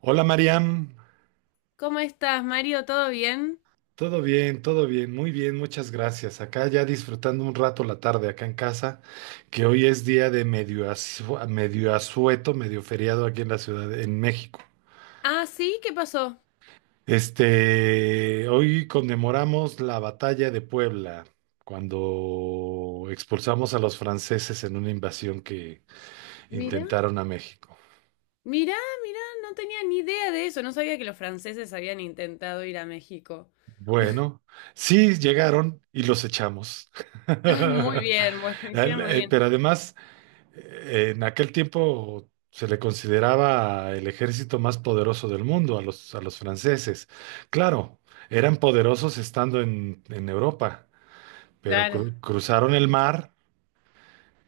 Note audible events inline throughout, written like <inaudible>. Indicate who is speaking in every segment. Speaker 1: Hola Mariam,
Speaker 2: ¿Cómo estás, Mario? ¿Todo bien?
Speaker 1: todo bien, muy bien, muchas gracias. Acá ya disfrutando un rato la tarde acá en casa, que hoy es día de medio, medio asueto, medio feriado aquí en la ciudad, en México.
Speaker 2: Ah, sí, ¿qué pasó?
Speaker 1: Hoy conmemoramos la batalla de Puebla, cuando expulsamos a los franceses en una invasión que
Speaker 2: Mira,
Speaker 1: intentaron a México.
Speaker 2: mira, mira, no tenía ni idea de eso, no sabía que los franceses habían intentado ir a México. <laughs>
Speaker 1: Bueno, sí llegaron y los echamos.
Speaker 2: Ah, muy
Speaker 1: <laughs>
Speaker 2: bien, bueno, <laughs> hicieron muy bien.
Speaker 1: Pero además... En aquel tiempo se le consideraba el ejército más poderoso del mundo a los franceses. Claro, eran poderosos estando en Europa, pero
Speaker 2: Claro,
Speaker 1: cruzaron el mar,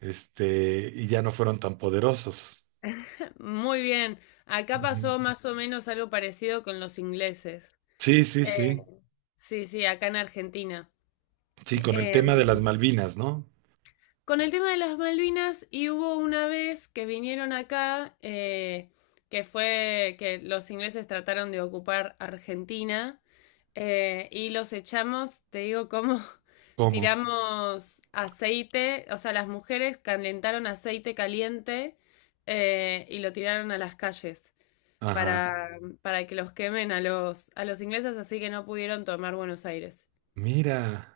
Speaker 1: y ya no fueron tan poderosos.
Speaker 2: <laughs> muy bien. Acá
Speaker 1: Ujú.
Speaker 2: pasó más o menos algo parecido con los ingleses.
Speaker 1: Sí, sí,
Speaker 2: Eh,
Speaker 1: sí.
Speaker 2: sí, sí, acá en Argentina.
Speaker 1: Sí, con el tema de las
Speaker 2: Em,
Speaker 1: Malvinas, ¿no?
Speaker 2: Con el tema de las Malvinas, y hubo una vez que vinieron acá, que fue que los ingleses trataron de ocupar Argentina, y los echamos, te digo, cómo <laughs>
Speaker 1: ¿Cómo?
Speaker 2: tiramos aceite, o sea, las mujeres calentaron aceite caliente y lo tiraron a las calles
Speaker 1: Ajá.
Speaker 2: para, para que los quemen a a los ingleses, así que no pudieron tomar Buenos Aires.
Speaker 1: Mira.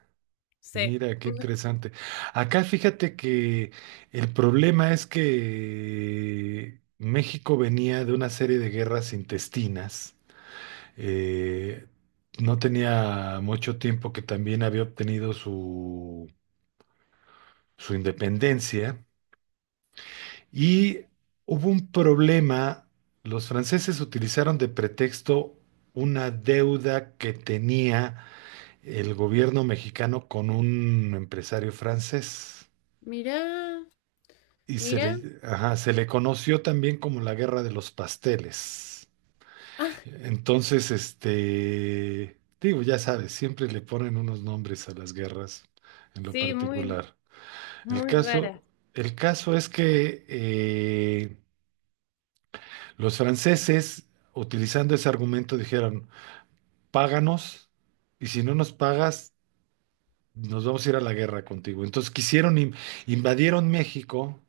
Speaker 2: Sí.
Speaker 1: Mira, qué interesante. Acá fíjate que el problema es que México venía de una serie de guerras intestinas. Eh, no tenía mucho tiempo que también había obtenido su independencia y hubo un problema. Los franceses utilizaron de pretexto una deuda que tenía el gobierno mexicano con un empresario francés.
Speaker 2: Mirá,
Speaker 1: Y
Speaker 2: mirá.
Speaker 1: se le conoció también como la Guerra de los Pasteles.
Speaker 2: Ah,
Speaker 1: Entonces, digo, ya sabes, siempre le ponen unos nombres a las guerras en lo
Speaker 2: sí, muy.
Speaker 1: particular. El
Speaker 2: Muy
Speaker 1: caso,
Speaker 2: raras.
Speaker 1: el caso es que los franceses, utilizando ese argumento, dijeron, páganos y si no nos pagas, nos vamos a ir a la guerra contigo. Entonces invadieron México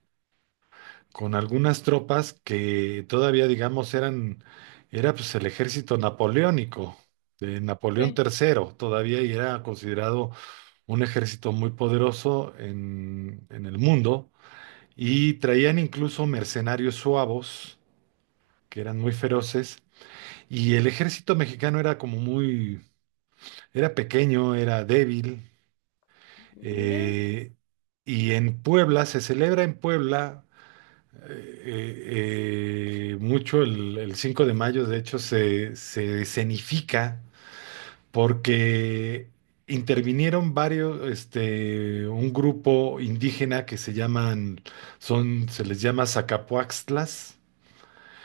Speaker 1: con algunas tropas que todavía, digamos, era pues el ejército napoleónico de Napoleón
Speaker 2: Sí.
Speaker 1: III, todavía y era considerado un ejército muy poderoso en el mundo, y traían incluso mercenarios suavos, que eran muy feroces, y el ejército mexicano era era pequeño, era débil,
Speaker 2: Mira,
Speaker 1: eh, y en Puebla, se celebra en Puebla mucho el 5 de mayo, de hecho, se escenifica porque intervinieron varios, un grupo indígena que se se les llama Zacapuaxtlas,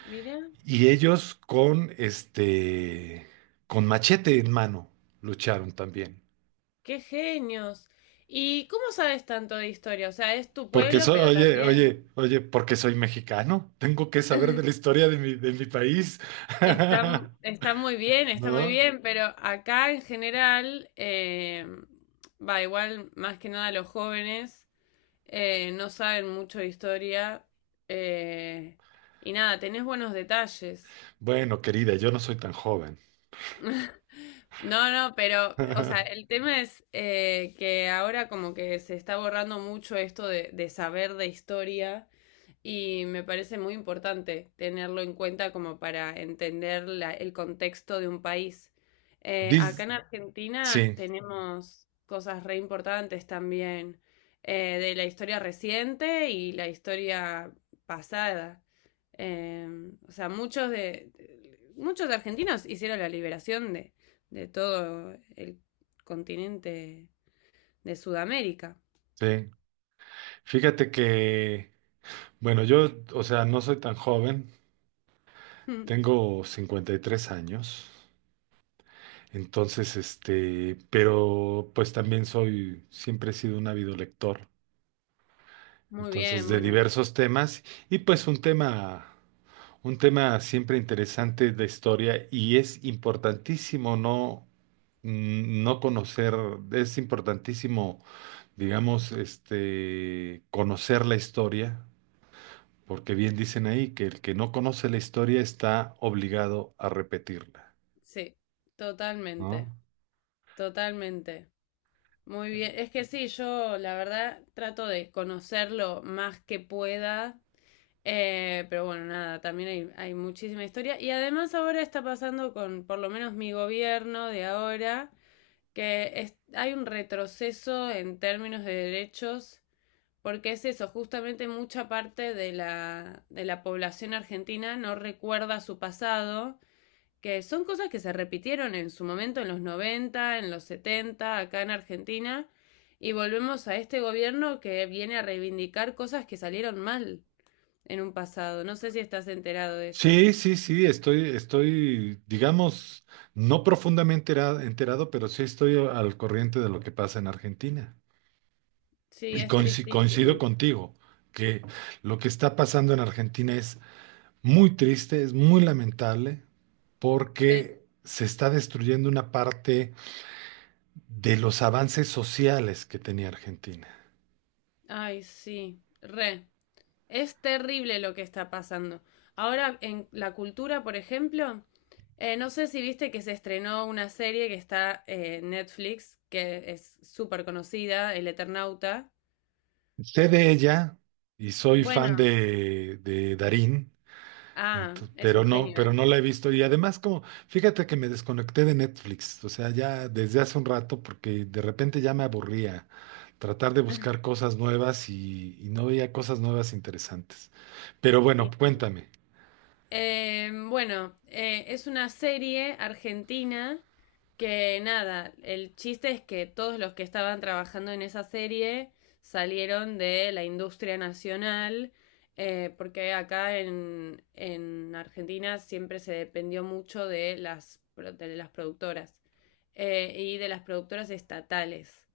Speaker 2: mira,
Speaker 1: y ellos con machete en mano lucharon también.
Speaker 2: qué genios. ¿Y cómo sabes tanto de historia? O sea, es tu pueblo, pero
Speaker 1: Oye,
Speaker 2: también
Speaker 1: oye, oye, porque soy mexicano, tengo que saber de la historia de de mi país,
Speaker 2: está,
Speaker 1: <laughs>
Speaker 2: está muy
Speaker 1: ¿no?
Speaker 2: bien, pero acá en general, va igual, más que nada los jóvenes no saben mucho de historia. eh, y nada, tenés buenos detalles.
Speaker 1: Bueno, querida, yo no soy tan joven.
Speaker 2: No, no, pero, o sea,
Speaker 1: <laughs>
Speaker 2: el tema es que ahora como que se está borrando mucho esto de saber de historia y me parece muy importante tenerlo en cuenta como para entender la- el contexto de un país. Acá
Speaker 1: Dis-
Speaker 2: en Argentina
Speaker 1: sí,
Speaker 2: tenemos cosas re importantes también de la historia reciente y la historia pasada. Eh, o sea, muchos muchos argentinos hicieron la liberación de todo el continente de Sudamérica.
Speaker 1: sí. Fíjate que, bueno, yo, o sea, no soy tan joven,
Speaker 2: <laughs>
Speaker 1: tengo 53 años, entonces, pero pues también siempre he sido un ávido lector,
Speaker 2: Muy
Speaker 1: entonces,
Speaker 2: bien,
Speaker 1: de
Speaker 2: bueno,
Speaker 1: diversos temas, y pues un tema siempre interesante de historia, y es importantísimo no, no conocer, es importantísimo digamos, conocer la historia, porque bien dicen ahí que el que no conoce la historia está obligado a repetirla,
Speaker 2: sí, totalmente.
Speaker 1: ¿no?
Speaker 2: Totalmente. Muy bien. Es que sí, yo la verdad trato de conocerlo más que pueda. Pero bueno, nada, también hay muchísima historia. Y además ahora está pasando con, por lo menos mi gobierno de ahora, hay un retroceso en términos de derechos, porque es eso, justamente mucha parte de la población argentina no recuerda su pasado, que son cosas que se repitieron en su momento en los 90, en los 70, acá en Argentina, y volvemos a este gobierno que viene a reivindicar cosas que salieron mal en un pasado. No sé si estás enterado de eso.
Speaker 1: Sí, sí, sí, estoy, digamos, no profundamente enterado, pero sí estoy al corriente de lo que pasa en Argentina.
Speaker 2: Sí,
Speaker 1: Y
Speaker 2: es
Speaker 1: coincido
Speaker 2: tristísimo.
Speaker 1: contigo, que lo que está pasando en Argentina es muy triste, es muy lamentable,
Speaker 2: Sí,
Speaker 1: porque se está destruyendo una parte de los avances sociales que tenía Argentina.
Speaker 2: ay, sí, re. Es terrible lo que está pasando. Ahora, en la cultura, por ejemplo, no sé si viste que se estrenó una serie que está en Netflix, que es súper conocida, El Eternauta.
Speaker 1: Sé de ella y soy fan
Speaker 2: Bueno,
Speaker 1: de Darín,
Speaker 2: ah, es un genio
Speaker 1: pero
Speaker 2: él.
Speaker 1: no la he visto. Y además, como, fíjate que me desconecté de Netflix, o sea, ya desde hace un rato, porque de repente ya me aburría tratar de
Speaker 2: <laughs>
Speaker 1: buscar cosas nuevas y no veía cosas nuevas interesantes. Pero bueno,
Speaker 2: Sí.
Speaker 1: cuéntame.
Speaker 2: Bueno, es una serie argentina, que nada, el chiste es que todos los que estaban trabajando en esa serie salieron de la industria nacional, porque acá en Argentina siempre se dependió mucho de las productoras y de las productoras estatales.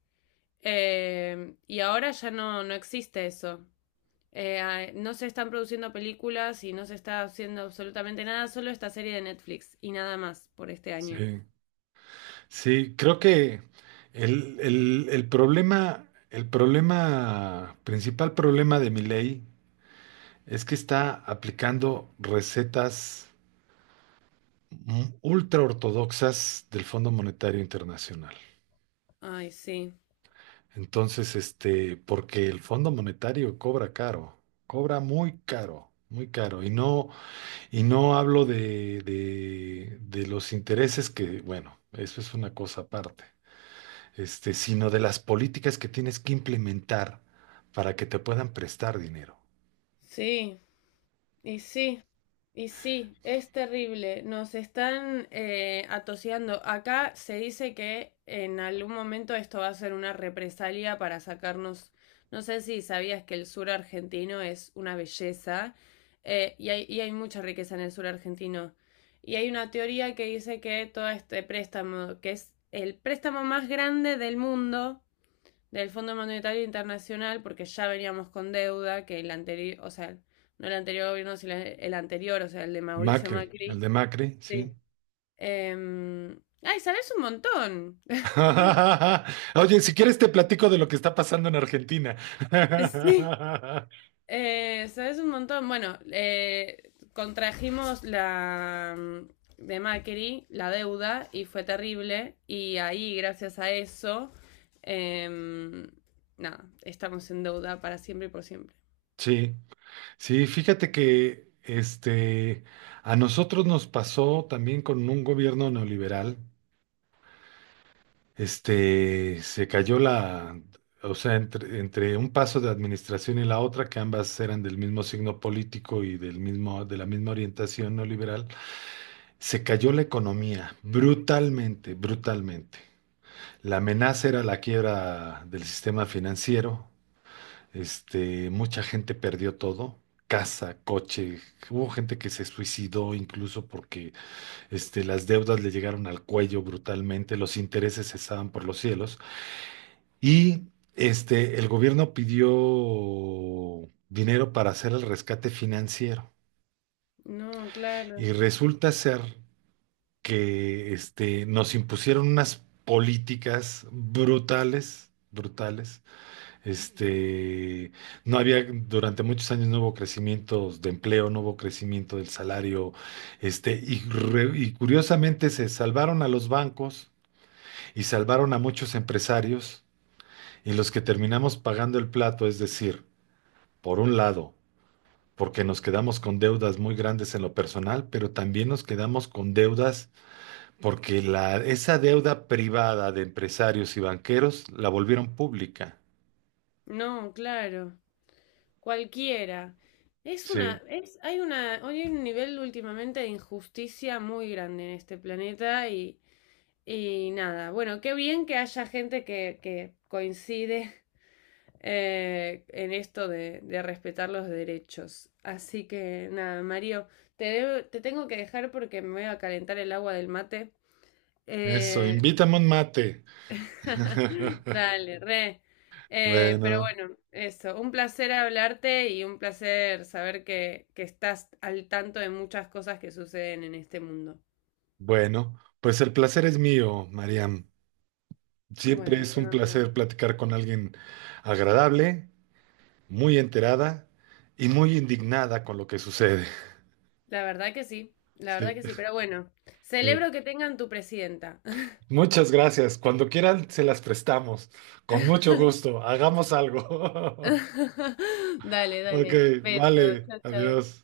Speaker 2: Y ahora ya no, no existe eso. No se están produciendo películas y no se está haciendo absolutamente nada, solo esta serie de Netflix y nada más por este
Speaker 1: Sí,
Speaker 2: año.
Speaker 1: sí, creo que el problema, principal problema de mi ley. Es que está aplicando recetas ultra ortodoxas del Fondo Monetario Internacional.
Speaker 2: Ay, sí.
Speaker 1: Entonces, porque el Fondo Monetario cobra caro, cobra muy caro, muy caro. Y no hablo de los intereses que, bueno, eso es una cosa aparte, sino de las políticas que tienes que implementar para que te puedan prestar dinero.
Speaker 2: Sí, y sí. Y sí, es terrible. Nos están atoseando. Acá se dice que en algún momento esto va a ser una represalia para sacarnos. No sé si sabías que el sur argentino es una belleza y hay mucha riqueza en el sur argentino. Y hay una teoría que dice que todo este préstamo, que es el préstamo más grande del mundo, del Fondo Monetario Internacional, porque ya veníamos con deuda que el anterior, o sea, no el anterior gobierno, sino el anterior, o sea, el de Mauricio
Speaker 1: Macri, el
Speaker 2: Macri.
Speaker 1: de Macri, sí.
Speaker 2: Sí. Ay, sabes un montón. <laughs>
Speaker 1: <laughs> Oye, si quieres te platico de lo que está pasando en Argentina.
Speaker 2: Sí.
Speaker 1: <laughs>
Speaker 2: Sabes un montón. Bueno, contrajimos la de Macri, la deuda, y fue terrible. Y ahí, gracias a eso, em, nada, estamos en deuda para siempre y por siempre.
Speaker 1: Sí, sí, fíjate que a nosotros nos pasó también con un gobierno neoliberal. Se cayó la, o sea, entre un paso de administración y la otra, que ambas eran del mismo signo político y de la misma orientación neoliberal, se cayó la economía brutalmente, brutalmente. La amenaza era la quiebra del sistema financiero. Mucha gente perdió todo, casa, coche. Hubo gente que se suicidó incluso porque las deudas le llegaron al cuello brutalmente, los intereses estaban por los cielos. Y el gobierno pidió dinero para hacer el rescate financiero.
Speaker 2: No, claro.
Speaker 1: Y resulta ser que nos impusieron unas políticas brutales, brutales. Este, no había, durante muchos años no hubo crecimiento de empleo, no hubo crecimiento del salario, y curiosamente se salvaron a los bancos y salvaron a muchos empresarios y los que terminamos pagando el plato, es decir, por un lado, porque nos quedamos con deudas muy grandes en lo personal, pero también nos quedamos con deudas porque esa deuda privada de empresarios y banqueros la volvieron pública.
Speaker 2: No, claro. Cualquiera. Es
Speaker 1: Sí,
Speaker 2: una, es, hay una, hoy hay un nivel últimamente de injusticia muy grande en este planeta, y nada, bueno, qué bien que haya gente que coincide en esto de respetar los derechos. Así que nada, Mario, te tengo que dejar porque me voy a calentar el agua del mate.
Speaker 1: eso,
Speaker 2: Eh,
Speaker 1: invítame un mate.
Speaker 2: <laughs>
Speaker 1: <laughs>
Speaker 2: Dale, re. Pero
Speaker 1: Bueno,
Speaker 2: bueno, eso, un placer hablarte y un placer saber que estás al tanto de muchas cosas que suceden en este mundo.
Speaker 1: bueno, pues el placer es mío, Mariam. Siempre
Speaker 2: Bueno,
Speaker 1: es
Speaker 2: te
Speaker 1: un
Speaker 2: mando.
Speaker 1: placer platicar con alguien agradable, muy enterada y muy indignada con lo que sucede.
Speaker 2: La verdad que sí, la
Speaker 1: <laughs>
Speaker 2: verdad
Speaker 1: Sí,
Speaker 2: que sí, pero bueno,
Speaker 1: sí.
Speaker 2: celebro que tengan tu presidenta.
Speaker 1: Muchas gracias. Cuando quieran, se las prestamos. Con mucho
Speaker 2: <laughs>
Speaker 1: gusto. Hagamos algo. <laughs>
Speaker 2: Dale,
Speaker 1: Ok,
Speaker 2: dale. Beso,
Speaker 1: vale.
Speaker 2: chao,
Speaker 1: Adiós.
Speaker 2: chao.